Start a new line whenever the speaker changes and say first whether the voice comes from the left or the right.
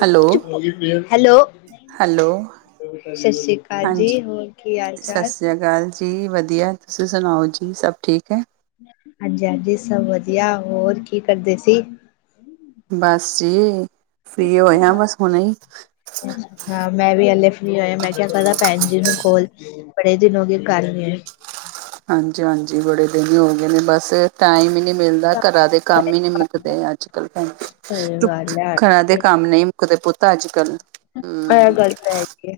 right: Hello
left: hello.
right: Hello.
left: ਸ਼ਾਸਰੀ ਕਾਲ
right: ਹਾਂਜੀ
left: ਜੀ, ਹੋਰ ਕੀ ਹਾਲ
right: ਸਤਿ
left: ਚਾਲ?
right: ਸ੍ਰੀ ਅਕਾਲ ਜੀ ਵਧੀਆ, ਤੁਸੀਂ ਸੁਣਾਓ ਜੀ, ਸਭ ਠੀਕ ਏ।
left: ਹਾਂਜੀ-ਹਾਂਜੀ ਸਭ ਵਧੀਆ, ਹੋਰ ਕੀ ਕਰਦੇ ਸੀ?
right: ਬਸ ਜੀ, ਫਰੀ ਹੋਏ ਆ ਬਸ ਹੁਣੇ।
left: ਹਾਂ ਮੈਂ ਵੀ ਅਲੇ ਫ੍ਰਰੀ ਹੋਇਆ, ਮੈਂ ਕਹਿਆ ਕਰਾ ਭੈਣ ਜੀਨੂੰ ਕੋਲ ਬੜੇ ਦਿਨ ਹੋ ਗਏ ਗੱਲ ਨੀਂ ਹੋਈ।
right: ਹਾਂਜੀ- ਹਾਂਜੀ, ਬੜੇ ਦਿਨ ਹੀ ਹੋ ਗਏ ਨੇ ਬਸ ਟਾਈਮ ਹੀ ਨੀ ਮਿਲ। ਘਰਾਂ ਦੇ ਕੰਮ ਹੀ ਨੀ ਮੁੱਕਦੇ ਅੱਜ ਕੱਲ
left: ਸਹੀ
right: ਭੈਣਜੀ
left: ਗੱਲ ਹੈ
right: ਘਰਾਂ ਦੇ। ਕੰਮ ਨਹੀਂ ਮੁੱਕਦੇ ਪੁੱਤ ਅੱਜ ਕੱਲ।
left: ਇਹ ਗੱਲ ਤੇ ਹੈਗੀ ਐ,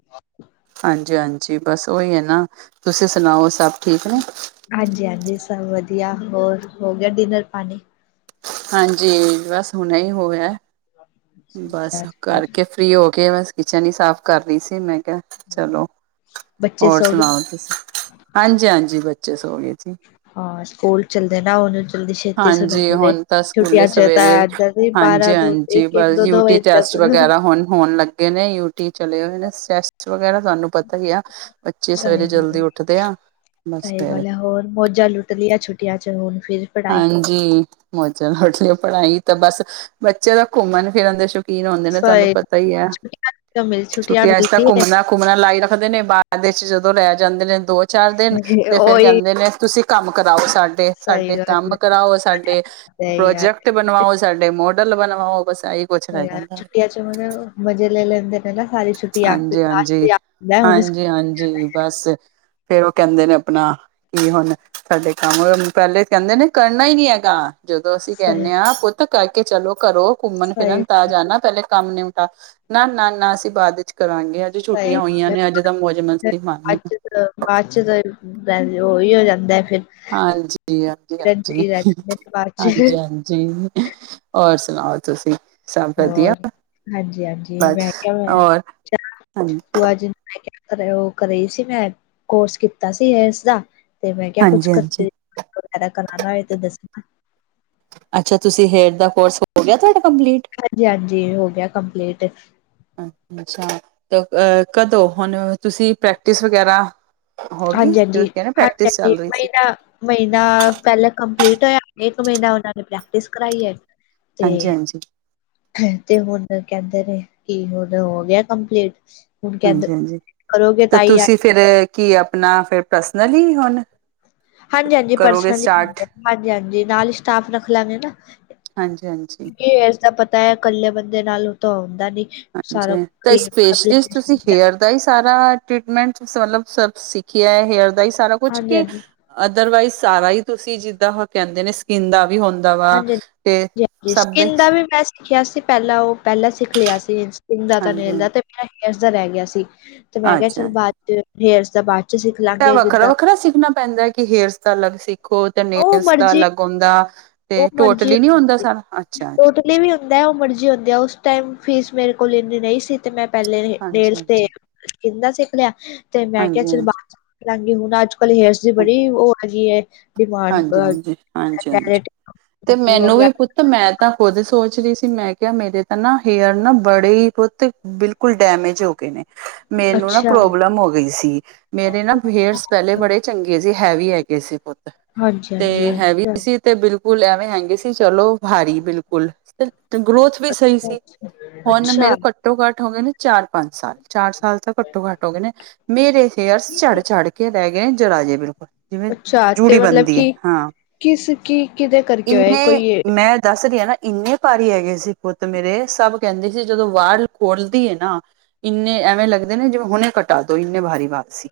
right: ਹਾਂਜੀ-ਹਾਂਜੀ ਬਸ ਓਹੀ ਹੈ ਨਾ, ਤੁਸੀਂ ਸੁਣਾਓ ਸਭ ਠੀਕ ਨੇ।
left: ਹਾਂਜੀ-ਹਾਂਜੀ ਸਭ ਵਧੀਆ, ਹੋਰ ਹੋ ਗਿਆ ਡਿਨਰ ਪਾਣੀ?
right: ਹਾਂਜੀ, ਬਸ ਹੁਣ ਹੀ ਹੋਇਆ। ਬਸ
left: ਅੱਛਾ ਅੱਛਾ
right: ਕਰਕੇ ਫਰੀ ਹੋ ਕੇ ਬਸ ਕਿਚਨ ਹੀ ਸਾਫ਼ ਕਰ ਰਹੀ ਸੀ ਮੈਂ ਕਿਹਾ। ਚਲੋ
left: ਬੱਚੇ
right: ਹੋਰ
left: ਸੋ ਗਏ
right: ਸੁਣਾਓ ਤੁਸੀਂ ਹਾਂਜੀ, ਹਾਂਜੀ ਬੱਚੇ ਸ ਹੋ ਗਏ ਸੀ।
left: ਹਾਂ ਸਕੂਲ ਚੱਲਦੇ ਨਾ ਉਹਨੂੰ ਦੀ ਛੇਤੀ ਸੋ
right: ਹਾਂਜੀ
left: ਜਾਦੇ ਨੇ
right: ਹੁਣ ਤਾਂ
left: ਕਿਉਕਿ
right: ਸਕੂਲੇ
left: ਅਜ ਇਕ
right: ਸਵੇਰੇ
left: ਇਧਰ ਬਾਰਾਂ ਦੋ ਇਕ ਇਕ ਤੋ ਦੋ
right: ਟੇਸਟ
left: ਤੱਕ
right: ਵਗੈਰਾ ਹੋਣ-ਹੋਣ ਲੱਗੇ ਨੇ ਯੂਟੀ ਚਲੇ ਹੋਏ, ਨੇ ਸੈਸਟ ਵਗੈਰਾ ਤੁਹਾਨੂੰ ਪਤਾ ਹੀ ਆ ਬੱਚੇ
left: ਸਹੀ
right: ਸਵੇਰੇ ਜਲਦੀ
left: ਗੱਲ
right: ਉੱਠਦੇ ਆ ਬਸ
left: ਸਹੀ
right: ਫਿਰ
left: ਗੱਲ ਹੈ ਹੋਰ ਮੋਜਾ ਲੁਟ ਲੀਆਂ ਛੁੱਟੀਆਂ ਚ ਹੁਣ ਫਿਰ ਪੜ੍ਹਾਈ
right: ਹਾਂਜੀ ਮੌਜਾ ਲੁਟ ਪੜ੍ਹਾਈ ਤਾਂ ਬਸ ਬੱਚੇ ਤਾਂ ਘੁੰਮਣ ਫਿਰਨ ਦੇ ਏਹ ਨਾ ਹੁਦੇ ਤੁਹਾਨੂੰ
left: ਸਹੀ
right: ਪਤਾ ਹੀ ਆ
left: ਛੁੱਟੀਆਂ ਮਿਲ
right: ਛੁੱਟੀਆਂ ਚ ਤਾਂ
left: ਮਿਲਦੀ
right: ਘੁੰਮਣਾ ਘੁੰਮਣਾ ਲਾਈ ਰੱਖਦੇ ਨੇ ਬਾਾਹਰ ਦੇਸ ਵਿੱਚ ਜਦੋਂ ਲੈ ਜਾਂਦੇ ਨੇ ਦੋ ਚਾਰ ਦਿਨ
left: ਹੈ
right: ਤੇ ਫੇਰ
left: ਉਹੀ
right: ਕਹਿੰਦੇ ਨੇ ਤੁਸੀਂ ਕੰਮ ਕਰਾਓ ਸਾਡੇ,
left: ਸਹੀ
right: ਸਾਡੇ ਕੰਮ
left: ਗੱਲ
right: ਕਰਾਓ ਸਾਡੇ
left: ਹੈ ਯਾਰ
right: ਪ੍ਰੋਜੈਕਟ ਬਣਵਾਓ, ਸਾਡੇ ਮੋਡਲ ਬਣਵਾਓ ਬਸ ਏ ਈ
left: ਯਾਰ ਛੁਟੀਆਂ ਚ ਮਜ਼ੇ ਲੈ ਲੈਂਦੇ ਨੇ ਸਾਰੀ ਛੱਟੀ ਆ ਫਿਰ ਲਾਸਟ ਆਉਂਦਾ
right: ਹਾਂਜੀ, ਹਾਂਜੀ ਬਸ ਫੇਰ ਉਹ ਕਹਿੰਦੇ ਨੇ ਆਪਣਾ ਕੀ ਹੁਣ ਸਾਡੇ ਕੰਮ ਪਹਿਲੇ ਕਹਿੰਦੇ ਨੇ ਕਰਨਾ ਹੀ ਨੀ ਹੈਗਾ, ਜਦੋਂ ਅਸੀਂ
left: ਸਹੀ
right: ਕਹਿੰਦੇ ਹਾਂ ਪੁੱਤ ਕਹਿਕੇ ਚਲੋ ਕਰੋ। ਘੁੰਮਣ
left: ਸਹੀ
right: ਫਿਰਨ ਤਾਂ ਜਾ ਨਾ ਪਹਿਲੇ ਕੰਮ ਨਿਮਟਾ ਨਾ, ਨਾ, ਨਾ ਅਸੀਂ ਬਾਅਦ ਚ ਕਰਾਂਗੇ। ਅੱਜ
left: ਸਹੀ
right: ਛੁੱਟੀਆਂ ਹੋਈਆਂ
left: ਗੱਲ
right: ਨੇ, ਅੱਜ ਤਾਂ ਮੌਜ
left: ਹੈ
right: ਮਸਤੀ
left: ਬਾਅਦ
right: ਮਾਰਨੀ।
left: ਚ ਬਾਅਦ 'ਚ ਤਾਂ ਬਲੋਈ ਹੋ ਜਾਂਦਾ ਫਿਰ।
right: ਹਾਂਜੀ,
left: ਫਿਰਨ ਤੇ ਹੀ ਰਹਿ
right: ਹਾਂਜੀ-ਹਾਂਜੀ,
left: ਜਾਂਦੇ ਨੇ ਬਾਅਦ ਚ
right: ਹਾਂਜੀ-ਹਾਂਜੀ। ਜੀ, ਹੋਰ ਸੁਣਾਓ ਤੁਸੀ?
left: ਹੋਰ ਹਾਂਜੀ, ਹਾਂਜੀ
right: ਬਸ
left: ਮੈਂ ਕਿਹਾ ਮੈਂ
right: ਔਰ
left: ਚਲੋ ਅਜ ਮੈਂ ਕਿਆ ਕਰ ਉਹ ਘਰੇ ਹੀ ਸੀ ਮੈਂ ਕੋਰਸ ਕੀਤਾ ਸੀ, ਇਸ ਦਾ ਤੇ ਮੈਂ ਕਿਹਾ ਕੁਛ
right: ਹਾਂਜੀ
left: ਕਰ
right: ਹਾਂਜੀ
left: ਵਗੈਰਾ ਕਰਾਂਨਾ ਹੋ ਤੇ ਦੱਸਣਾ।
right: ਅੱਛਾ ਤੁਸੀਂ ਹੇਰ ਦਾ ਕੋਰਸ ਹੋ ਗਿਆ, ਤੁਹਾਡਾ ਕੰਪਲੀਟ।
left: ਹਾਂਜੀ, ਹਾਂਜੀ ਹੋ ਗਿਆ ਕੰਪਲੀਟ।
right: ਅੱਛਾ ਅ ਕਦੋਂ ਹੁਣ ਤੁਸੀਂ ਪ੍ਰੈਕਟਿਸ ਵਗੈਰਾ ਹੋ ਗਈ
left: ਹਾਂਜੀ,
right: ਤੇ
left: ਹਾਂਜੀ,
right: ਕਹਿ
left: ਹਾਂਜੀ,
right: ਪ੍ਰੈਕਟਿਸ
left: ਹਾਂਜੀ
right: ਚੱਲ ਰਹੀ
left: ਨਹੀ
right: ਸੀ।
left: ਤਾਂ ਮਹੀਨਾ ਪਹਿਲਾਂ ਕੰਪਲੀਟ ਹੋਇਆ ਇੱਕ ਮਹੀਨਾ ਉਹਨਾਂ ਨੇ ਪ੍ਰੈਕਟਿਸ ਕਰਵਾਈ ਹੈ। ਤੇ
right: ਹਾਂਜੀ ਹਾਂਜੀ
left: ਤੇ ਹੁਣ ਕਹਿੰਦੇ ਨੇ ਕਿ ਹੁਣ ਹੋ ਗਿਆ ਕੰਪਲੀਟ। ਹੁਣ ਕਹਿੰਦੇ
right: ਹਾਂਜੀ, ਹਾਂਜੀ
left: ਕਰੋਗੇ
right: ਤੇ
left: ਤਾਂ ਹੀ ਆ
right: ਤੁਸੀਂ ਫਿਰ ਕੀ ਆਪਣਾ ਫਿਰ ਪਰਸਨਲੀ ਹੁਣ
left: ਹਾਂਜੀ, ਹਾਂਜੀ
right: ਕਰੋਗੇ
left: ਪਰਸਨਲੀ
right: ਸਟਾਰਟ
left: ਖੋਲਿਆ ਹਾਂ ਹਾਂਜੀ ਨਾਲ ਹੀ ਸਟਾਫ ਰੱਖ ਲਾ ਗੇ ਨਾ
right: ਹਾਂਜੀ ਹਾਂਜੀ
left: ਇਸਦਾ ਪਤਾ ਹੈ ਇਕੱਲੇ ਬੰਦੇ ਨਾਲ ਤੇ ਹੁੰਦਾ ਨਹੀ।
right: ਹਾਂਜੀ ਤੇ ਸਪੇਸ਼ਲਿਸਟ ਤੁਸੀਂ
left: ਹਾਂਜੀ-ਹਾਂਜੀ,
right: ਹੇਅਰ ਦਾ ਹੀ ਸਾਰਾ ਟ੍ਰੀਟਮੈਂਟ ਮਤਲਬ ਸਿੱਖਿਆ ਹੇਅਰ ਦਾ ਹੀ ਸਾਰਾ ਕੁਛ ਕਿ
left: ਹਾਂਜੀ-ਹਾਂਜੀ।
right: ਅਦਰਵਾਈਜ਼ ਸਾਰਾ ਹੀ ਤੁਸੀਂ ਜਿੱਦਾਂ ਉਹ ਕਹਿੰਦੇ ਨੇ ਸਕਿੰਨ ਦਾ ਵੀ ਹੁੰਦਾ ਵਾ
left: ਹਾਂਜੀ ਹ
right: ਤੇ
left: ਹਾਂਜੀ
right: ਸਭ ਦੇ
left: ਸਕਿੰਨ ਦਾ ਵੀ ਮੈ ਸਿਖਿਆ ਸੀ ਪਹਿਲਾਂ ਉਹ ਪਹਿਲਾਂ ਸਿੱਖ ਲਿਆ ਸੀ ਸਕੀਨ ਦਾ
right: ਹਾਂਜੀ
left: ਤੇ ਨੇਲ ਦਾ
right: ਹਾਂਜੀ
left: ਮੇਰਾ ਹੇਅਰਸ ਦਾ ਰਹਿ ਗਿਆ ਸੀ। ਤੇ ਮੈਂ ਕਿਹਾ
right: ਅੱਛਾ
left: ਚੱਲ ਬਾਅਦ ਚ ਹੇਅਰ ਦਾ ਬਾਅਦ ਚ ਸਿੱਖ
right: ਏਹ
left: ਲਾਂਗੇ
right: ਵੱਖਰਾ,
left: ਜਿੱਦਾਂ
right: ਵੱਖਰਾ ਸਿੱਖਣਾ ਪੈਂਦਾ ਕਿ ਹੇਅਰਸ ਦਾ ਅਲੱਗ ਸਿੱਖੋ ਤੇ
left: ਉਹ
right: ਨੇਲਸ ਦਾ
left: ਮਰਜੀ
right: ਅਲੱਗ ਹੁੰਦਾ। ਤੇ
left: ਉਹ
right: ਟੋਟਲੀ
left: ਮਰਜੀ
right: ਹੀ ਨੀ ਹੁੰਦਾ
left: ਹੁੰਦੀ
right: ਸਾਰਾ ਅੱਛਾ, ਅਛਾ।
left: ਟੋਟਲੀ ਵੀ ਹੁੰਦਾ ਉਹ ਮਰਜ਼ੀ ਹੁੰਦੀ ਹੈ ਉਸ ਟਾਈਮ ਫੀਸ ਮੇਰੇ ਕੋਲ ਇੰਨੀ ਨਹੀਂ ਸੀ ਤੇ ਮੈਂ ਪਹਿਲੇ ਨੇਲ ਤੇ
right: ਹਾਂਜੀ-ਹਾਂਜੀ,
left: ਸਕੀਨ ਦਾ ਸਿੱਖ ਲਿਆ ਤੇ ਮੈਂ ਕਿਹਾ ਚੱਲ
right: ਹਾਂਜੀ-ਹਾਂਜੀ,
left: ਬਾਾਅਦ ਸਿਖ ਲਾਗੀ ਹੁਣ ਅੱਜ ਕਲ ਹੇਅਰ ਦੀ ਬੜੀ ਉਹ ਹੈਗੀ ਹੈ ਡਿਮਾਂਡ
right: ਹਾਂਜੀ-ਹਾਂਜੀ, ਹਾਂਜੀ-ਹਾਂਜੀ ਤੇ ਮੈਨੂੰ ਵੀ ਪੁੱਛ ਮੈਂ ਤਾਂ ਖੁਦ ਸੋਚ ਰਹੀ ਸੀ ਮੈਂ ਕਿਹਾ ਮੇਰੇ ਤਾਂ ਨਾ ਹੇਅਰ ਨਾ ਬੜੇ ਹੀ ਪੁਤ ਬਿਲਕੁਲ ਡੈਮੇਜ ਹੋ ਗਏ ਨੇ ਮੈਨੂੰ ਨਾ
left: ਅੱਛਾ
right: ਪ੍ਰੋਬਲਮ ਹੋ ਗਈ ਸੀ। ਮੇਰੇ ਨਾ ਹੇਅਰਸ ਪਹਿਲੇ ਬੜੇ ਚੰਗੇ ਸੀ ਹੈਵੀ ਹੈਗੇ ਸੀ ਪੁੱਤ
left: ਹਾਂਜੀ ਹਾਂਜੀ
right: ਤੇ ਹੈਵੀ
left: ਅੱਛਾ
right: ਸੀ ਤੇ ਬਿਲਕੁਲ ਐਵੇਂ ਹੈਂਗੇ ਸੀ ਚਲੋ ਭਾਰੀ ਬਿਲਕੁਲ ਗਰੋਥ ਵੀ ਸਹੀ
left: ਅੱਛਾ
right: ਸੀ ਹੁਣ
left: ਅੱਛਾ
right: ਮੇਰੇ ਘੱਟੋ ਘੱਟ ਹੋ ਗਏ ਨੇ ਚਾਰ ਪੰਜ ਸਾਲ ਚਾਰ ਸਾਲ ਤਾਂ ਘੱਟੋ ਘੱਟ ਹੋ ਗਏ ਨੇ ਮੇਰੇ ਹੇਅਰਸ ਝੜ ਝੜ ਕੇ ਰਹਿ ਗਏ ਨੇ ਜਰਾਜੇ ਬਿਲਕੁਲ ਜਿਵੇਂ
left: ਅਛਾ ਤੇ
right: ਜੂੜੀ
left: ਮਤਲਬ
right: ਬਣਦੀ ਹੈ
left: ਕਿ
right: ਹਾਂ
left: ਕਿਸ ਕੀ ਕਿਹਦੇ ਕਰਕੇ ਹੋਇਆ
right: ਇੰਨੇ
left: ਕੋਈ
right: ਮੈਂ ਦੱਸ ਰਹੀ ਹਾਂ ਨਾ- ਇਨੇ ਭਾਰੀ ਹੈਗੇ ਸੀ ਪੁੱਤ ਮੇਰੇ ਸਭ ਕਹਿਦੇ ਸੀ ਜਦੋ ਵਾਲ ਖੋਲਦੀ ਹੈ। ਨਾ ਇਨੇ ਐਵੇ ਲੱਗਦੇ ਨੇ ਜਿਵੇ ਹੁਣੇ ਘਟਾ ਦੋ ਇਨੇ ਭਾਰੀ ਵਾਲ ਸੀ।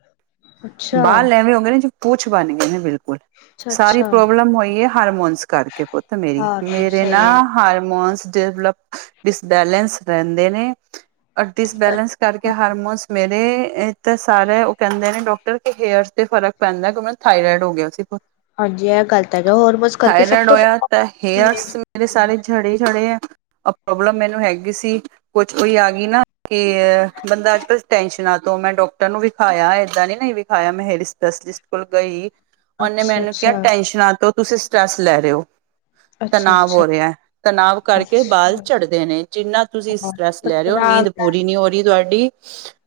left: ਅੱਛਾ
right: ਬਾਲ ਐਵੇ ਹੋਗੇ ਏ ਨੇ ਜੋ ਪੁੱਛ ਬਨ ਗਈ ਨਹੀ ਗੀ ਬਿਲਕੁਲ
left: ਅੱਛਾ
right: ਸਾਰੀ
left: ਅੱਛਾ
right: ਪ੍ਰੋਬਲਮ ਹੋਈ ਹੈ। ਹਾਰਮੋਨਸ ਕਰਕੇ ਪੁੱਤ ਮੇਰੀ
left: ਹਾਂ
right: ਮੇਰੇ ਨਾ
left: ਸਹੀ ਹੈ
right: ਹਾਰਮੋਨਸ ਡਿਲਪ ਡਿਸਬੈਲੈਂਸ ਰਹਿਦੇ ਨੇ ਔਰ ਡਿਸਬੈਲੈਸ ਕਰਕੇ ਹਾਰਮੋਨਸ ਮੇਰੇ ਤਾਂ ਸਾਰੇ ਉਹ ਕਹਿਦੇ ਨੇ ਡਾਕਟਰ ਕਿ ਹੇਅਰ ਤੇ ਫਰਕ ਪੈਦਾ ਕਿਉਕਿ ਥਾਇਰੋਇਡ ਹੋ ਗਿਆ ਸੀ ਪੁੱਤ।
left: ਹਾਂਜੀ ਇਹ ਗੱਲ ਤਾ ਹੈ। ਜੀ ਹੋਰ ਬਸ
right: ਥਾਇਰੇਇਡ ਹੋਇਆ ਤਾਂ ਹੇਅਰਸ ਮੇਰੇ ਸਾਰੇ ਛੜੇ-ਛੜੇ ਆ ਪ੍ਰੋਬਲਮ ਮੈਨੂੰ ਹੈਗੀ ਸੀ ਕੁਛ ਕੋਈ ਆ ਗਈ ਨਾ ਕਿ ਬੰਦਾ ਅੱਜ ਕਲ ਟੈਨਸ਼ਨਾਂ ਤੋ ਮੈ ਡਾਕਟਰ ਡਾਕਟਰ ਨੂੰ ਵਿਖਾਇਆ ਏਦਾਂ ਨੀ ਨਹੀ ਵਿਖਾਇਆ ਮੈ ਹੇਰੀ ਸਪੈਸ਼ਲਿਸਟ ਕੋਲ ਗਈ ਉਹ ਨੇ ਮੈਨੂੰ ਕਿਹਾ
left: ਅੱਛਾ-ਅੱਛਾ,
right: ਟੈਸ਼ਨਾਂ ਤੋ ਤੁਸੀ ਸਟਰ੍ਰੈਸ ਲੈ ਰਹੇ ਹੋ ਤੇ ਤਣਾਵ
left: ਅੱਛਾ-ਅੱਛਾ,
right: ਹੋ ਰਿਹਾ। ਤਣਾਵ ਕਰਕੇ ਬਾਲ
left: ਅੱਛਾ।
right: ਝੜਦੇ ਨੇ ਜਿੰਨਾ ਤੁਸੀਂ ਸਟਰ੍ਰੈਸ ਲੈ ਰਹੇ ਹੋ
left: ਆਰਾਮ
right: ਨੀਂਦ
left: ਨਾਲ
right: ਪੂਰੀ ਨਹੀਂ ਹੋ ਰਹੀ ਤੁਹਾਡੀ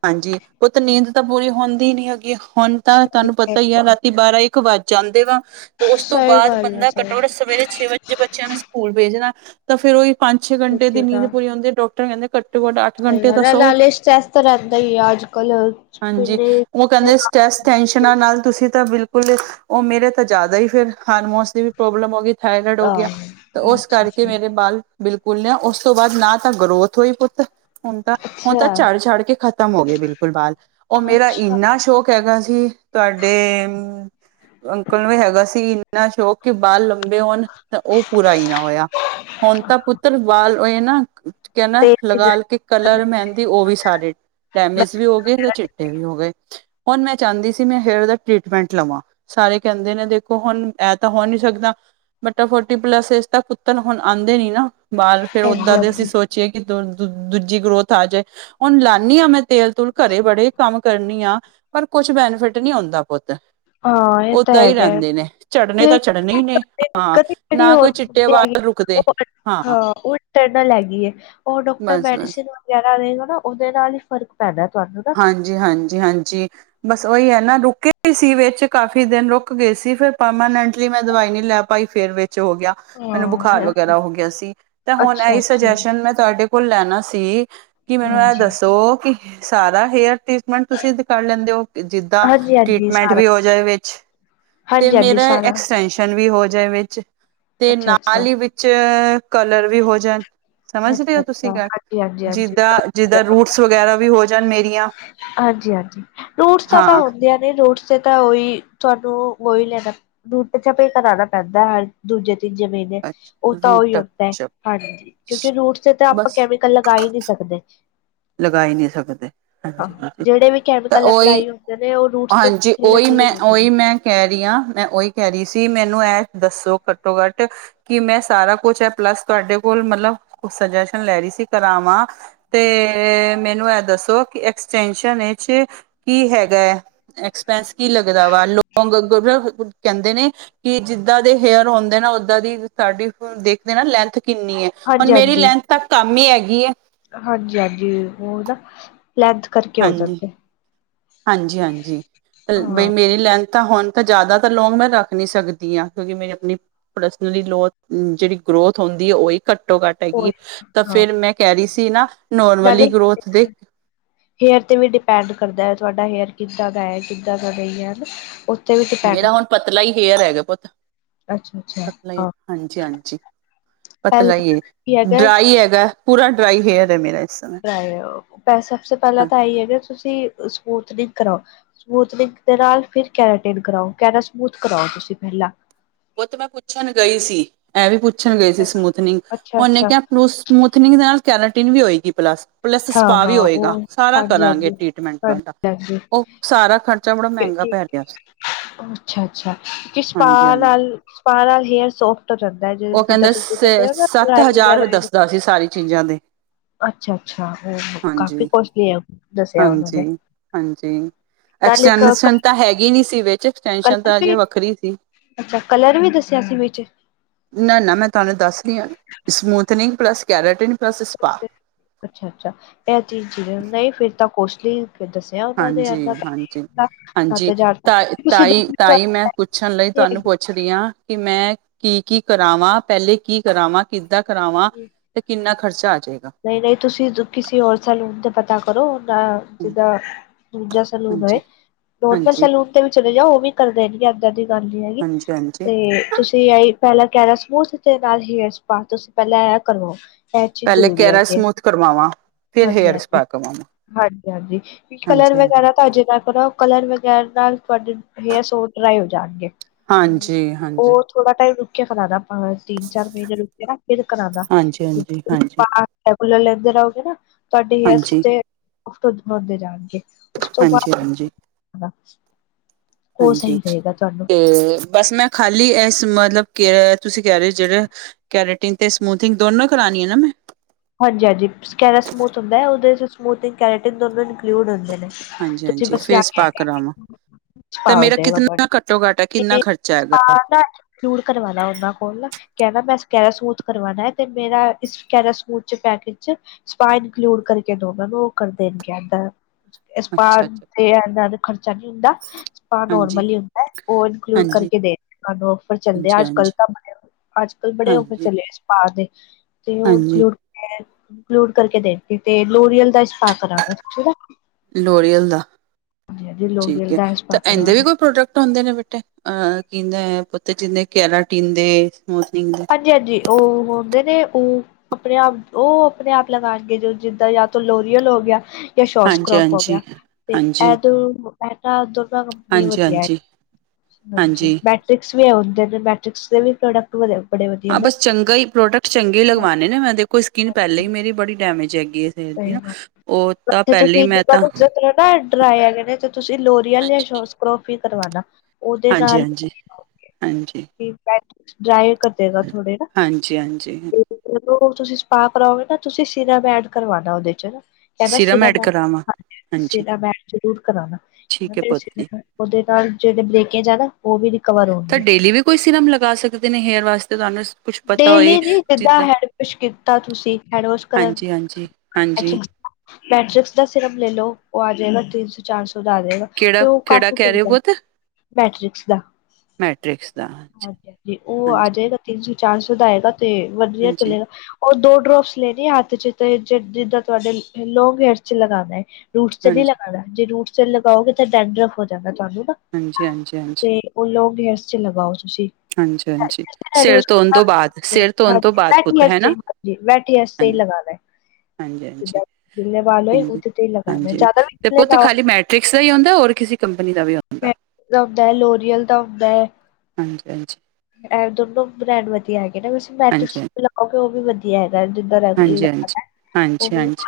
right: ਹਾਂਜੀ ਪੁੱਤ ਨੀਂਦ ਤਾਂ ਪੂਰੀ ਹੁੰਦੀ ਨੀ ਹੈਗੀ ਹੁਣ ਤਾਂ
left: ਸਹੀ
right: ਤੁਹਾਨੂੰ
left: ਹੈ,
right: ਪਤਾ ਹੀ ਆ ਰਾਤੀ ਬਾਰਾਂ ਇੱਕ ਵੱਜ ਜਾਂਦੇ ਵਾ ਤੇ ਉਸ ਤੋਂ
left: ਸਹੀ
right: ਬਾਅਦ
left: ਗੱਲ ਹੈ
right: ਬੰਦਾ
left: ਸਹੀ।
right: ਘਟੋ ਘਟ ਸਵੇਰੇ ਛੇ ਵਜੇ ਜੇ ਬੱਚਿਆਂ ਨੂੰ ਸਕੂਲ ਭੇਜਣਾ ਤਾਂ ਫੇਰ ਉਹੀ ਪੰਜ ਛੇ ਘੰਟੇ ਦੀ
left: ਸੱਚੀ ਤਾਂ
right: ਨੀਂਦ ਪੂਰੀ ਹੁੰਦੀ ਹੈ ਡਾਕਟਰ ਕਹਿੰਦੇ ਘਟੋ ਘੱਟ ਅੱਠ
left: ਸਹੀ
right: ਘੰਟੇ ਤਾ
left: ਗੱਲ ਹੈ
right: ਸੋਵੋ।
left: ਨਾਲੇ ਸਟ੍ਰੈਸ ਤਾਂ ਰਹਿੰਦਾ ਹੀ ਆ ਅੱਜ ਕੱਲ
right: ਹਾਂਜੀ,
left: ਕਿੰਨੇ
right: ਉਹ
left: ਕਿੰਨੇ
right: ਕਹਿਦੇ ਸਟਰੈਸ
left: ਕੰਮ ਹੁੰਦੇ।
right: ਟੈਨਸ਼ਨਾਂ ਨਾਲ ਤੁਸੀ ਤਾਂ ਬਿਲਕੁਲ ਉਹ ਮੇਰੇ ਤਾਂ ਜ਼ਿਆਦਾ ਹੀ ਫੇਰ ਹਾਰਮੋਨਸ ਦੀ ਵੀ ਪ੍ਰੋਬਲਮ ਹੋ ਗਈ ਥਾਈਰੈਡ ਹੋ ਗਿਆ
left: ਆਹ
right: ਤੇ ਉਸ ਕਰਕੇ
left: ਅੱਛਾ-ਅੱਛਾ,
right: ਮੇਰੇ ਬਾਲ ਬਿਲਕੁਲ ਨਹੀ ਉਸ ਤੋਂ ਬਾਅਦ ਨਾ ਤਾਂ ਗਰੋਥ ਹੋਈ ਪੁੱਤ ਹੁਣ ਤਾਂ ਹੁਣ ਤਾਂ ਝੜ-
left: ਅੱਛਾ-ਅੱਛਾ।
right: ਝੜ ਕੇ ਖਤਮ ਹੋ ਗਏ ਬਿਲਕੁਲ ਬਾਲ ਉਹ ਮੇਰਾ ਇਨਾ ਸੋਕ ਹੈਗਾ ਸੀ, ਤੁਆਡੇ ਅ-ਮ ਅੰਕਲ ਨੂੰ ਵੀ ਹੈਗਾ ਸੀ ਇੰ ਨਾ ਸੋ਼ਕ ਕਿ ਬਾਲ ਲੰਬੇ ਹੋਣ, ਤਾਂ ਉਹ ਪੂਰਾ ਹੀ ਨਾ ਹੋਇਆ। ਹੁਣ ਤਾਂ ਪੁੱਤਰ ਵਾਲ ਓ ਏ ਨਾ, ਕੇ ਨਾ,
left: ਤੇ
right: ਲਗਾ-ਲ ਕੇ ਕਲਰ ਮਹਿੰਦੀ ਉਹ ਵੀ ਸਾਰੇ ਡੈਮੇਜ਼ ਵੀ ਹੋ ਗੇ, ਤੇ ਚਿੱਟੇ ਵੀ ਹੋ ਗਏ। ਹੁਣ ਮੈਂ ਚਾਂਦੀ ਸੀ ਮੈਂ ਹੇਅਰ ਦਾ ਟਰੀਟਮੈਂਟ ਲਵਾਂ। ਸਾਰੇ ਕੈਂਦੇ ਨੇ ਦੇਖੋ ਹੁਣ ਐ ਤਾਂ ਹੋ ਨਹੀ ਸਕਦਾ ਬਟ ਆ‌ ਫੌਟੀ ਪਲੱਸ ਏਜ ਤਕ ਉਤੇ ਨੂੰ ਹੁਣ ਆਂਦੇ ਨੀ ਨਾ ਬਾਹਰ ਫੇਰ ਓਦਾ ਦੇ ਅਸੀ
left: ਹਾਂਜੀ-ਹਾਂਜੀ
right: ਸੋਚ ਚਿਆ ਕਿ ਦੋਰ-ਦੂਦ ਦੂਜੀ ਗਰੋਥ ਆ ਜੇ ਹੁਣ ਲਾਨੀ ਆਂ ਮੈਂ ਤੇਲ ਤੁਲ। ਘਰੇ ਬੜੇ ਕੰਮ ਕਰਨੀ ਆਂ। ਪਰ ਕੁਛ ਬੈਨੀਫਿਟ ਨਹੀ ਹੋਂਦਾ ਪੁੱਤ
left: ਹਾਂ ਇਹ ਤਾਂ
right: ਓਦਾਂ ਹੀ
left: ਹੈਗਾ‌ ਐ
right: ਰਹਿੰਦੇ ਨੇ ਚੜਨੇ
left: ਤੇ
right: ਤਾਂ ਚੜਨੇ ਹੀ ਨੇ ਹਾਂ
left: [unintelligible]
right: ਨਾ ਕੋਈ ਚਿੱਟੇ ਵਾਲ ਰੁਕਦੇ
left: ਹਾਂ ਉਹ ਇੰਟਰਨਲ ਹੈਗੀ ਹੈ। ਉਹ ਡੌਕਟਰ
right: ਬਸ ਬਸ
left: ਮੈਡੀਸਿਨ ਵਗੈਰਾ ਦਏਗਾ ਨਾ, ਉਹਦੇ ਨਾਲ ਹੀ ਫਰਕ ਪੈਣਾ ਐ ਤੁਆਨੂੰ ਨਾ
right: ਹਾਂਜੀ ਹਾਂਜੀ ਹਾਂਜੀ ਬਸ ਉਈ ਐ ਨਾ। ਰੁਕੇ ਈ ਸੀ ਵਿਚ ਕਾਫੀ ਦਿਨ ਰੁੱਕ ਗਏ ਸੀ ਫਿਰ ਪਰਮਾਨੈਂਟਲੀ, ਮੈਂ ਦਵਾਈ ਨੀ ਲੈ ਪਾਈ ਫਿਰ ਵਿਚ ਹੋ ਗਿਆ। ਮੈਨੂੰ ਬੁਖਾਰ
left: ਹਾਂ
right: ਵਗੈਰਾ ਹੋ ਗਿਆ ਸੀ। ਤੇ ਹੁਣ
left: ਅੱਛਾ
right: ਐਈ
left: ਅੱਛਾ
right: ਸਜੈਸ਼ਨ ਮੈ ਤੁਆਡੇ ਕੋਲੋ ਲੈਣਾ ਸੀ, ਕਿ ਮੈਨੂੰ ਇਹ
left: ਹਾਂਜੀ
right: ਦੱਸੋ ਕਿ ਸਾਰਾ ਹੇਅਰ ਤੇ ਮੈਂਟ ਤੁਸੀ ਤ ਕਰ ਲੈਦੇ ਓ, ਜਿਦਾਂ
left: ਹਾਂਜੀ ਹਾਂਜੀ
right: ਟ੍ਰੀਟਮੈਂਟ
left: ਸਾਰਾ
right: ਵੀ ਹੋ ਜਾਏ ਵਿਚ ਤੇ
left: ਹਾਂਜੀ ਹਾਂਜੀ
right: ਮੇਰਾ
left: ਸਾਰਾ
right: ਐਕਸਟੈਂਸ਼ ਨ ਵੀ ਹੋ ਜਾਏ ਵਿਚ, ਤੇ
left: ਅੱਛਾ ਅੱਛਾ
right: ਨਾਲ ਈ ਵਿਚ ਕਲਰ ਵੀ ਹੋ ਜਾਣ। ਸਮਝ ਰੇ
left: ਅੱਛਾ
right: ਓ ਤੁਸੀ
left: ਅੱਛਾ
right: ਗੱਲ।
left: ਹਾਂਜੀ ਹਾਂਜੀ
right: ਜਿਦਾਂ ਜਿਦਾਂ
left: ਹਾਂਜੀ
right: ਰੂਟਸ ਵਗੈਰਾ ਵੀ ਹੋ ਜਾਣ ਮੇਰੀ
left: ਹਾਂਜੀ ਹਾਂਜੀ ਰੂਟਸ ਦਾ ਤਾਂ
right: ਹਾਂ
left: ਹੁਨ ਨਈ ਰੁਟਸ ਤੇ ਤਾਂ ਉਈ ਤੁਹਾਨੂੰ ਉਈ ਲੈਣਾ ਰੂਟ ਪੇਚਅਪ ਈ ਕਰਾਣਾ ਪੈਂਦਾ, ਹਰ ਦੂਜੇ ਤੀਜੇ ਮੀਨ ਨੇ। ਉਹ
right: ਅੱਛਾ
left: ਤਾਂ ਉਈ
right: ਰੂਟਪ
left: ਹੁੰਦਾ ਐ।
right: ਚਪ
left: ਹਾਂਜੀ, ਕਿਉਕਿ ਰੂਟਸ ਤੇ ਤਾਂ ਆਪਾ
right: ਬਸ
left: ਕੈਮੀਕਲ ਲਗਾ ਈ ਨੀ ਸਕਦੇ।
right: ਲਗੲ ਈ ਨੀ ਸਕਦੇ।
left: ਹਾਂ ਜਿਹੜੇ ਵੀ
right: ਤਾਂ
left: ਕੈਮੀਕਲ
right: ਓਈ,
left: ਅਪਲਾਈ ਹੁੰਦੇ ਨੇ ਉਹ ਰੂਟਸ ਤੇ
right: ਹਾਂਜੀ
left: ਥੱਲੇ
right: ਓਈ
left: ਥੱਲੇ
right: ਮੈਂ,
left: ਹੀ ਹੁੰਦੇ
right: ਓਈ
left: ਨੇ
right: ਮੈੰ ਕਹਿ ਰਹੀ ਆਂ, ਮੈਂ ਓ ਈ ਕਹਿ ਰਹੀ ਸੀ, ਮੈਨੂੰ ਐਹ ਦੱਸੋ ਘੱਟੋ ਘੱਟ ਕਿ ਮੈਂ ਸਾਰਾ ਕੁਛ ਐ ਪਲੱਸ ਤੁਹਾਡੇ ਕੋਲ, ਮਤਲਬ ਕੁ ਸੁਜੈਸ਼ਨ ਲੈ ਰਹੀ ਸੀ, ਕਰਾਵਾਂ ਤੇ, ਮੈਨੂੰ ਐਹ ਦੱਸੋ ਕਿ ਐਕਸਟੈਂਸ਼ਨ ਇਚ, ਕੀ ਹੈਗਾ ਐ? ਐਕਸਪੈਂਸ ਕੀ ਲੱਗਦਾ ਵਾ। ਲੌਂਗ-ਗ-ਗ ਕਹਿੰਦੇ ਨੇ ਕਿ ਜਿੱਦਾਂ ਦੇ ਹੇਅਰ ਹੋਂਦੇ ਨੇ। ਓਦਾਂ ਦੀ ਤਾਡੀ ਦੇਖਦੇ ਨਾ, ਲੈਂਥ ਕਿੰਨੀ ਐ। ਹੁਣ
left: ਹਾਂਜੀ
right: ਮੇਰੀ
left: ਹਾਂਜੀ
right: ਲੈਂਥ ਤਾਂ ਕਮ ਈ ਹੈਗੀ ਐ।
left: ਹਾਂਜੀ ਹਾਂਜੀ, ਉਹ ਨਾ ਲੈਂਥ ਕਰਕੇ ਹੋ
right: ਹਾਂਜੀ
left: ਜਾਂਦਾ ਐ।
right: ਹਾਂਜੀ ਹਾਂਜੀ। ਪ-ਲ-ਬਈ ਮੇਰੇ ਲੈਂਥ ਤਾਂ, ਹੁਣ ਤਾਂ, ਜ਼ਿਆਦਾ ਤਾਂ ਲੌਂਗ ਮੈਂ ਰੱਖ ਨੀ ਸਕਦੀ ਆਂ। ਕਿਉਂਕਿ ਮੇਰੀ ਅਪਣੀ ਪਰਸਨਲੀ ਲੋ, ਜਿਹੜੀ ਗਰੋਥ ਹੋਂਦੀ ਆ ਓ ਈ ਘੱਟੋ ਘੱਟ ਹੈਗੀ
left: ਉਹ
right: ਐ। ਤਾਂ
left: ਹਾਂ
right: ਫੇਰ ਮੈਂ ਕਹਿ ਰਹੀ ਸੀ ਨਾ ਨੋਰਮਲੀ
left: ਨਾਲੇ
right: ਗਰੋਥ ਦੇ
left: ਹੇਅਰ ਤੇ ਵੀ ਡਿਪੈਂਡ ਕਰਦਾ ਐ, ਤੁਆਡਾ ਹੇਅਰ ਕਿੱਦਾਂ ਦਾ ਐ, ਕਿੱਦਾਂ ਦਾ ਨਹੀਂ ਐ, ਹਨਾ।
right: ਮੇਰਾ ਹੁਣ ਪਤਲਾ ਈ ਹੇਅਰ ਹੈਗਾ ਪੁੱਤ।
left: ਅੱਛਾ-ਅੱਛਾ।
right: ਪਤਲਾ ਈ
left: ਹਾਂ
right: ਹਾਂਜੀ ਹਾਂਜੀ। ਪਤਲਾ
left: ਪਹਿਲਾਂ
right: ਈ ਏ,
left: ਕੀ ਹੈਗਾ
right: ਡਰਾਈ ਹੈਗਾ ਐ। ਪੂਰਾ ਡਰਾਈ ਹੇਅਰ ਹੈ ਮੇਰਾ ਇਸ ਸਮੇਂ
left: ਕਰਾਇਓ, ਪਰ ਸਭਸੇ ਪਹਿਲਾਂ ਤਾਂ ਐ
right: ਹਾਂਜੀ
left: ਈ ਕਿ ਤੁਸੀਂ ਸਮੂਥਨਿੰਗ ਕਰਾਓ। ਸਮੂਥਨਿੰਗ ਦੇ ਨਾਲ ਫਿਰ ਕੈਰਾਟੀਨ ਕਰਾਓ, ਕੈਰਾ ਸਮੂਥ ਕਰਾਓ ਤੁਸੀ ਪਹਿਲਾ।
right: ਪੁਤ ਮੈਂ ਪੁੱਛਣ ਗਈ ਸੀ, ਐਵੀ ਪੁੱਛਣ ਗਈ ਸੀ
left: ਅੱਛਾ,
right: ਸਮੂਥਨਿੰਗ, ਉਹਨੇ
left: ਅੱਛਾ-ਅੱਛਾ।
right: ਕਿਆ ਨੂੰ ਸਮੂਥਨਿੰਗ ਦੇ ਨਾਲ ਕੈਰਟੀਨ ਵੀ ਹੋਏਗੀ ਪਲੱਸ ਪਲੱਸ ਸਪਾਅ ਵੀ
left: ਹਾਂ-ਹਾਂ
right: ਹੋਏਗਾ।
left: ਉਹ
right: ਸਾਰਾ ਕਰਾਂਗੇ
left: ਹਾਂਜੀ-ਹਾਂਜੀ।
right: ਟ੍ਰੀਟਮੈਂਟ ਤੁਆਡਾ ਉਹ ਸਾਰਾ ਖੰ
left: ਕਿ ਕੀ ਅੱਛਾ ਅੱਛਾ, ਕਿ ਸਪਾ
right: ਹਾਂਜੀ ਹਾਂਜੀ
left: ਨਾਲ, ਸਪਾ ਨਾਲ ਹੇਅਰ ਸੋਫ ਤਾਂ ਜਾਂਦਾ ਐ ਜੇ
right: ਉਹ ਕੈਂਦੇ ਸੇ-ਸੱਤ ਹਜ਼ਾਰ ਦੱਸਦਾ ਸੀ ਸਾਰੀ ਚੀਜ਼ਾਂ ਦੇ
left: ਅੱਛਾ ਅੱਛਾ, ਓ-ਮ ਕਾਫ਼ੀ
right: ਹਾਂਜੀ
left: ਕੌਸਟਲੀ ਐ, ਦੱਸਿਆ ਉਹਨਾਂ ਨੇ।
right: ਹਾਂਜੀ ਹਾਂਜੀ।
left: ਨਾਲੇ
right: ਐਕਸਟੈਂਸ਼ਨ
left: ਕਲਰ
right: ਤਾਂ ਹੈਗੀ ਨਹੀਂ ਸੀ ਵਿਚ, ਐਕਸਟੈਂਸ਼ਨ ਤਾਂ ਅਜੇ
left: ਵੀ
right: ਵੱਖਰੀ ਸੀ
left: ਅੱਛਾ, ਕਲਰ ਵੀ ਦੱਸਿਆ ਸੀ ਵਿਚ
right: ਨਾ-ਨਾ ਮੈਂ ਤੁਹਾਨੂੰ ਦੱਸ ਰਹੀ ਹਾਂ, smoothening plus keratin plus spa
left: ਅੱਛਾ-ਅੱਛਾ, ਇਹ ਚੀਜ਼ ਨਹੀਂ ਫਿਰ ਤਾਂ ਕੋਸਟਲੀ ਦੱਸ
right: ਹਾਂਜੀ, ਹਾਂਜੀ-ਹਾਂਜੀ
left: ਹਜ਼ਾਰ
right: ਤਾ
left: ਤੱਕ ਤੁਸੀਂ
right: ਤਾਈ-ਤਾਈ ਮੈਂ ਪੁੱਛਣ ਲਈ ਤੁਹਾਨੂੰ ਪੁ ਪੁੱਛਰੀਆਂ ਕਿ ਮੈਂ ਕੀ-ਕੀ ਕਰਾਵਾਂ, ਪਹਿਲੇ ਕੀ ਕਰਾਵਾਂ ਕਿੱਦਾਂ ਕਰਾਵਾਂ ਤੇ ਕਿੰਨਾ ਖਰਚਾ ਆ ਜਾਏਗਾ?
left: ਨਹੀਂ-ਨਹੀਂ ਤੁਸੀਂ ਕਿਸੇ ਹੋਰ ਸੈਲੂਨ ਤੇ ਪਤਾ ਕਰੋ ਨਾ ਜਿਦਾਂ ਊਰਜਾ ਸਲੂਨ ਏ
right: ਹਾਂਜੀ
left: ਹੋਰ ਕੋਇ
right: ਹਾਂਜੀ
left: ਸੈਲੂਨ ਤੇ ਵੀ ਚਲੇ ਜਾਓ ਉਹ ਵੀ ਕਰ ਦੇਣਗੇ, ਇਏਦਾਂ ਦੀ ਗੱਲ ਨੀ ਹੈਗੀ,
right: ਹਾਂਜੀ-ਹਾਂਜੀ
left: ਤੇ ਤੁਸੀਂ ਅਈ ਪਹਿਲਾਂ ਕਹਿ ਰੇ ਸੀ ਨਾ ਸਮੂਥ ਨਾਲ ਹੇਅਰ ਸਪਾ, ਤੁਸੀਂ ਪਹਿਲਾਂ ਇਹ ਕਰਵਾੳ, ਐ
right: ਪਹਿਲੇ ਕੇਹਿਰਾ ਸਮੂਥ ਕਰਵਾਵਾਂ, ਫੇਰ
left: ਹਾਂਜੀ
right: ਹੇਅਰ
left: ਹਾਂਜੀ
right: ਸਪਾ ਕਰਵਾਵਾਂ
left: ਹਾਂਜੀ-ਹਾਂਜੀ, ਕਲਰ
right: ਹਾਂਜੀ-ਹਾਂਜੀ।
left: ਵਗੈਰਾ ਤਾਂ ਅਜੇ ਨਾ ਕਰਾਓ, ਕਲਰ ਵਗੈਰਾ ਨਾਲ ਤੁਹਾਡੇ [unintelligible] ਸੋ ਤਰਾ ਹੀ ਹੋ ਜਾਣਗੇ ਹਮ,
right: ਹਾਂਜੀ-ਹਾਂਜੀ।
left: ਉਹ ਥੋੜਾ ਟਾਈਮ ਰੁਕਕੇ ਕਰਾਨਾ ਤਿੰਨ, ਚਾਰ ਮਹੀਨੇ ਰੁਕੇ ਨਾ, ਫਿਰ ਕਰਾਂਨਾ
right: ਹਾਂਜੀ-ਹਾਂਜੀ, ਹਾਂਜੀ।
left: ਆਪ ਰੈਗੂਲਰ ਲੈਂਦੇ ਰਹੋਗੇ ਨਾ, ਤੁਹਾਡੇ ਹੇਅਰਸ
right: ਹਾਂਜੀ, ਹਾਂਜੀ-ਹਾਂਜੀ, ਹਾਂਜੀ
left: [unintelligible] ਹੁੰਦੇ ਜਾਣਗੇ ਉਸ ਤੋਂ
right: ਹਾਂਜੀ ਹਾਂਜੀ
left: ਬਾਅਦ [unintelligible] ਉਹ
right: ਹਾਂਜੀ,
left: ਸਹੀ ਰਹੇਗਾ ਤੁਹਾਨੂੰ
right: ਤੇ ਬਸ ਮੈਂ ਖਾਲੀ ਇਸ ਮਤਲਬ ਕਿ ਤੁਸੀਂ ਕਹਿ ਰਹੇ ਹੋ ਜਿਹੜੇ ਕੈਰੇਟਿਨ ਤੇ ਸਮੂਥਿੰਗ ਦੋਨੋਂ ਕਰਾਉਣੀ ਹੈ ਨਾ ਮੈਂ
left: ਹਾਂਜੀ-ਹਾਂਜੀ ਸਕੈਰਾ ਸਮੂਥ ਹੁੰਦਾ ਹੈ, ਉਹਦੇ ਚ ਸਮੂਥਿੰਗ ਕੈਰੇਟਨ ਦੋਨੋਂ ਇਨਕਲੂਡ ਹੁੰਦੇ ਨੇ
right: ਹਾਂਜੀ-ਹਾਂਜੀ ਫੇਸ ਪਾ ਕਰਾਨਾ
left: ਅੱਛਾ ਹੋ ਜਾਏਗਾ ਤੁਹਾਡਾ,
right: ਹੈ ਕਿੰਨਾ
left: ਇਹ
right: ਖਰਚਾ
left: ਛ
right: ਹੈਗਾ
left: ਕਰਵਾਣਾ, ਉਹਨਾਂ ਕੋਲ ਕਹਿਣਾ ਮੈਂ ਕੈਰਾਸਮੂਥ ਕਰਵਾਣਾ ਹੈ ਤੇ ਮੇਰਾ ਇਸ ਕੈਰਾਸਮੂਥ। ਜ ਪੈਕੇਟ ਚ ਸਪਾ ਇੰਕਲੂਡ ਕਰਕੇ ਦੋਨਾਂ ਨੂੰ ਉਹ ਕਰ ਦੇਣ ਕਹਿੰਦਾ। ਇਸ ਪਾ
right: ਅੱਛਾ-ਅੱਛਾ
left: ਤੇ ਇੰਨਾ ਦੇ ਖਰਚਾ ਨਹੀ ਹੁੰਦਾ। ਆ
right: ਹਾਂਜੀ-ਹਾਂਜੀ,
left: ਨੋਰਮਲੀ ਹੁੰਦਾ, ਉਹ ਇਨਕਲੂਡ ਕਰਕੇ ਦੋ ਫੇਰ ਚੱਲਦੇ ਆ ਅੱਜ ਕੱਲ
right: ਹਾਂਜੀ-ਹਾਂਜੀ,
left: ਤਾਂ [inaudible] ਅੱਜ-ਕੱਲ੍ਹ ਬੜੇ ਔਫਰ ਚਲੇ ਆ ਸਪਾ ਦੇ ਤੇ ਉਹ
right: ਹਾਂਜੀ-ਹਾਂਜੀ
left: ਇੰਕਲੂਡ। ਇਕਲੂਡ ਕਰਕੇ ਦੇਖਤੀ ਤੇ ਲੋਰੀਅਲ ਦਾ ਸਪਾ ਕਰਾਂਗਾ। ਠੀਕ ਐ।
right: ਲੋਰੀਅਲ ਦਾ ਠੀਕ
left: ਲੋਰੀਅਲ
right: ਹੈ,
left: ਦਾ ਸਪਾ
right: ਤਾਂ ਇੰਦੇ
left: ਕਰਵਾਣਾ
right: ਵੀ ਕੋਈ ਪ੍ਰੋਡਕਟ ਆਉਂਦੇ ਨੇ ਬੇਟੇ। ਅਹ ਕਹਿੰਦਾ ਹੈ, ਪੁੱਤ ਜਿੰਨੇ ਕੇਰਾਟੀਣ ਦੇ ਸਮੂਥਨਿੰਗ
left: ਹਾਂਜੀ-ਹਾਂਜੀ ਉਹ ਹੁੰਦੇ ਨੇ ਉਹ ਆਪਣੇ ਆਪ ਉਹ ਆਪਣੇ ਆਪ ਲਗਾਉਣਗੇ, ਜੋ ਜਿੱਦਾਂ ਜਾਂ ਤ ਲੋਰੀਅਲ ਹੋ ਗਿਆ। ਤੇ ਸ਼ੋਸ
right: ਹਾਂਜੀ
left: ਕਰ੍ਰਫ ਹੋ ਗਿਆ,
right: ਹਾਂਜੀ
left: ਤੇ
right: ਹਾਂਜੀ
left: ਇਹ ਦੋ ਇੰਨਾ ਦੋਨਾਂ ਕੰਪਨੀ
right: ਹਾਂਜੀ
left: ਵਧੀਆ,
right: ਹਾਂਜੀ
left: ਹਾਂਜੀ ਮੈਟ੍ਰਿਕਸ ਵੀ ਐ ਹੋਂਦੇ ਨੇ, ਮੈ੍ਰਿਕ ਦੇ ਵੀ ਪ੍ਰੋਡਕਟ ਵਧੀ
right: ਹਾਂ ਬਸ ਚੰਗਾ ਈ ਪ੍ਰੋਡਕਟ ਚੰਗੇ ਈ ਲਗਵਾਣੇ ਨੇ। ਮੈਂ ਦੇਖੋ ਸਕਿਨ ਪੈਲੇ ਈ ਮੇਰੀ ਬੜੀ ਡੈਮੇਜ ਹੈਗੀ ਜੇ।
left: ਸਈ ਗੱਲ ਆ ਏਥੋਂ ਤੁਸੀਂ ਜਿੱਦਾਂ
right: ਤਾਂ
left: ਤਰ੍ਹਾਂ ਨਾ ਡਰਾਏ ਹੈਗੇ ਨੇ ਤੇ ਤੁਸੀਂ ਲੋਰੀਅਲ ਜਾਂ
right: ਹਾਂਜੀ
left: ਸ਼ੋਰਟ ਪਰੋਫੀ ਕਰਵਾਣਾ ਓਦੇ
right: ਹਾਂਜੀ
left: ਨਾਲ
right: ਹਾਂਜੀ ਹਾਂਜੀ
left: ਡਰਾਈ ਕਰ ਦੇਗਾ ਥੋੜੇ ਨਾ-
right: ਹਾਂਜੀ ਹਾਂਜੀ
left: ਜਦੋਂ ਤੁਸੀਂ ਸਪਾ ਕਰਾਓਗੇ ਨਾ ਤੁਸੀਂ ਸਿਰਮ ਐਡ ਕਰਵਾ ਓਦੇ 'ਚ ਨਾ। ਕੈਂਦਾ
right: ਸਿਰਮ
left: ਸਿਰਾ
right: ਐਡ
left: ਮੈਂ
right: ਕਰਾਵਾਂ
left: ਹਾਂਜੀ-ਹਾਂਜੀ
right: ਹਾਂਜੀ
left: ਸਿਰਾ ਮੈਂ ਜ਼ਰੂਰ ਕਰਾਨਾ ਕੈਂਦਾ
right: ਠੀਕ ਹੈ
left: ਮੇਰੇ
right: ਪੁੱਤ
left: ਸਿਰੇ
right: ਜੀ
left: ਨਾ ਉਹਦੇ ਨਾਲ ਜਿਹੜੇ ਬਰੇਕੇਜ ਹੇਨਾ, ਉਹ ਵੀ ਰਿਕਵਰ
right: ਤਾਂ
left: ਹੋਣਗੇ
right: ਡੇਲੀ ਵੀ ਕੋਈ ਸਿਰਮ ਲਗਾ ਸਕਦੇ ਨੇ, ਹੇਅਰ ਵਾਸਤੇ ਤੁਹਾਨੂੰ ਕੁਛ ਪਤਾ ਹੋਏ
left: ਡੇਲੀ ਨੀ ਜਿੱਦਾਂ ਹੈਡ ਵਾਸ਼ ਕੀਤਾ ਤੁਸੀਂ ਹੈਂਡ ਵਾਸ਼ ਕਰਨ
right: ਹਾਂਜੀ ਹਾਂਜੀ ਹਾਂਜੀ
left: ਬਾਦਚ ਮੈਟ੍ਰਿਕਸ ਦਾ ਸਿਰਮ ਲੈ ਲਓ, ਉਹ ਆ ਜਾਏਗਾ ਤਿੰਨ ਸੌ, ਚਾਰ ਸੌ ਦਾ ਆ ਜਾਏਗਾ
right: ਕਿਹੜਾ
left: ਤੇ ਉਹ
right: ਕਿਹੜਾ
left: ਕਾਫੀ
right: ਕਹਿ ਰਹੇ ਹੋ
left: ਚਹੀਦਾ
right: ਪੁੱਤ
left: ਬੈਟਰਿਕਸ ਦਾ।
right: ਮੈਟ੍ਰਿਕਸ ਦਾ ਹਾਂਜੀ
left: ਹਾਂਜੀ-ਹਾਂਜੀ ਉਹ ਆ
right: ਹਾਂਜੀ
left: ਜਾਏਗਾ। ਤਿੰਨ ਸੌ ਚਾਰ ਸੌ ਦਾ ਆਏਗਾ ਤੇ ਵਧੀਆ
right: ਹਾਂਜੀ
left: ਚਲੇਗਾ। ਉਹ ਦੋ ਡਰੋਪਸ ਲੈਣੀ ਹੱਥ ਚ ਤੇ ਜ ਜਿੱਦਾਂ ਤੁਹਾਡੇ ਲੋਂਗ ਹੇਅਰ ਚ ਲਗਾਉਣਾ ਹੈ। ਰੂਟਸ ਚ ਨੀ
right: ਹਾਂਜੀ
left: ਲਗਾਉਣਾ, ਜੇ ਰੂਟਸ ਚ ਲਗਾਓਗੇ, ਤਾਂ ਡੈਂਡਰਫ ਹੋ ਜਾਂਦਾ ਤੁਹਾਨੂੰ ਨਾ
right: ਹਾਂਜੀ-ਹਾਂਜੀ-ਹਾਂਜੀ।
left: ਤੇ ਉਹ ਲੌਂਗ ਹੇਅਰ ਚ ਲਗਾਓ ਤੁਸੀਂ
right: ਹਾਂਜੀ, ਹਾਂਜੀ
left: ਵੈਟ
right: ਸਿਰ
left: ਹੇਅਰਸ
right: ਤੋਨ ਤੋਂ ਬਾਅਦ ਸਿਰ ਧੋਣ ਤੋਂ ਬਾਅਦ, ਪੁੱਤ ਹੈ
left: ਚ
right: ਨਾ
left: ਹਾਂਜੀ ਵੈਟ ਹੇਅਰਸ ਤੇ ਹੀ
right: ਹਾਂਜੀ।
left: ਲਗਾਣਾ ਐ
right: ਹਾਂਜੀ,
left: ਜਿੱਦਾਂ
right: ਹਾਂਜੀ,
left: ਗਿੱਲੇ ਵਾਲ ਹੋਏ
right: ਹਾਂਜੀ,
left: ਉਹਦੇ ਤੇ ਹੀ ਲਗਾਣਾ
right: ਹਾਂਜੀ,
left: ਜ਼ਿਆਦਾ ਵੀ
right: ਤੇ
left: ਗਿੱਲੇ
right: ਪੁੱਤ
left: ਨਾ ਹੋਣ।
right: ਖਾਲੀ ਮੈਟ੍ਰਿਕਸ ਦਾ ਹੀ ਆਉਂਦਾ ਹੋਰ ਕਿਸੇ। ਕੰਪਨੀ ਦਾ ਵੀ ਆਉਂਦ
left: [unintelligible] ਦਾ ਹੁੰਦਾ ਐ ਲੋਰੀਅਲ ਦਾ ਹੁੰਦਾ ਐ।
right: ਹਾਂਜੀ ਹਾਂਜੀ
left: ਐ ਦੋਨੋ ਬ੍ਰੈਂਡ ਵਧੀਆ ਹੈਗੇ ਨੇ ਬਾਦ ਚ ਮੈਟਿਕਸ
right: ਹਾਂਜੀ
left: ਲਗਾਓਗੇ ਓ ਵੀ ਵਧੀਆ- ਧੀਆਂ ਹੈਗਾ ਜਿੱਦਾਂ ਰੇਗੁਲ
right: ਹਾਂਜੀ ਹਾਂਜੀ ਹਾਂਜੀ ਹਾਂਜੀ।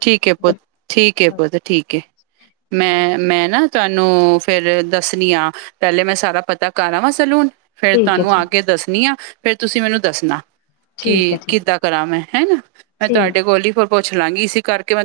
right: ਠੀਕ ਏ ਪੁੱਤ। ਠੀਕ ਏ ਪੁਤ। ਠੀਕ ਏ।
left: ਚਲੋ
right: ਮੈਂ ਮੈਂ ਨ ਤਾਨੂੰ ਫੇਰ ਦੱਸਣੀ ਆਂ। ਪੈਲੇ ਮੈਂ ਸਾਰਾ ਪਤਾ ਕਰ‌ ਆਵਾਂ ਸਲੂਨ। ਫੇਰ
left: ਠੀਕ ਹੈ
right: ਤਾਨੂੰ ਆ
left: ਜੀ
right: ਕੇ ਦੱਸਣੀ ਆ ਫੇਰ ਤੁਸੀਂ ਮੈਨੂੰ ਦੱਸਣਾ ਕੀ
left: ਠੀਕ ਹੈ ਜੀ
right: ਕਿੱਦਾਂ ਕਰਾਂ ਮੈਂ। ਹੇਨਾ ਮੈਂ
left: ਠੀਕ
right: ਤੁਆਡੇ ਕੋਲ ਈ ਪੁੱਛ ਲਾਂਗੀ, ਇਸ ਕਰਕੇ ਮੈਂ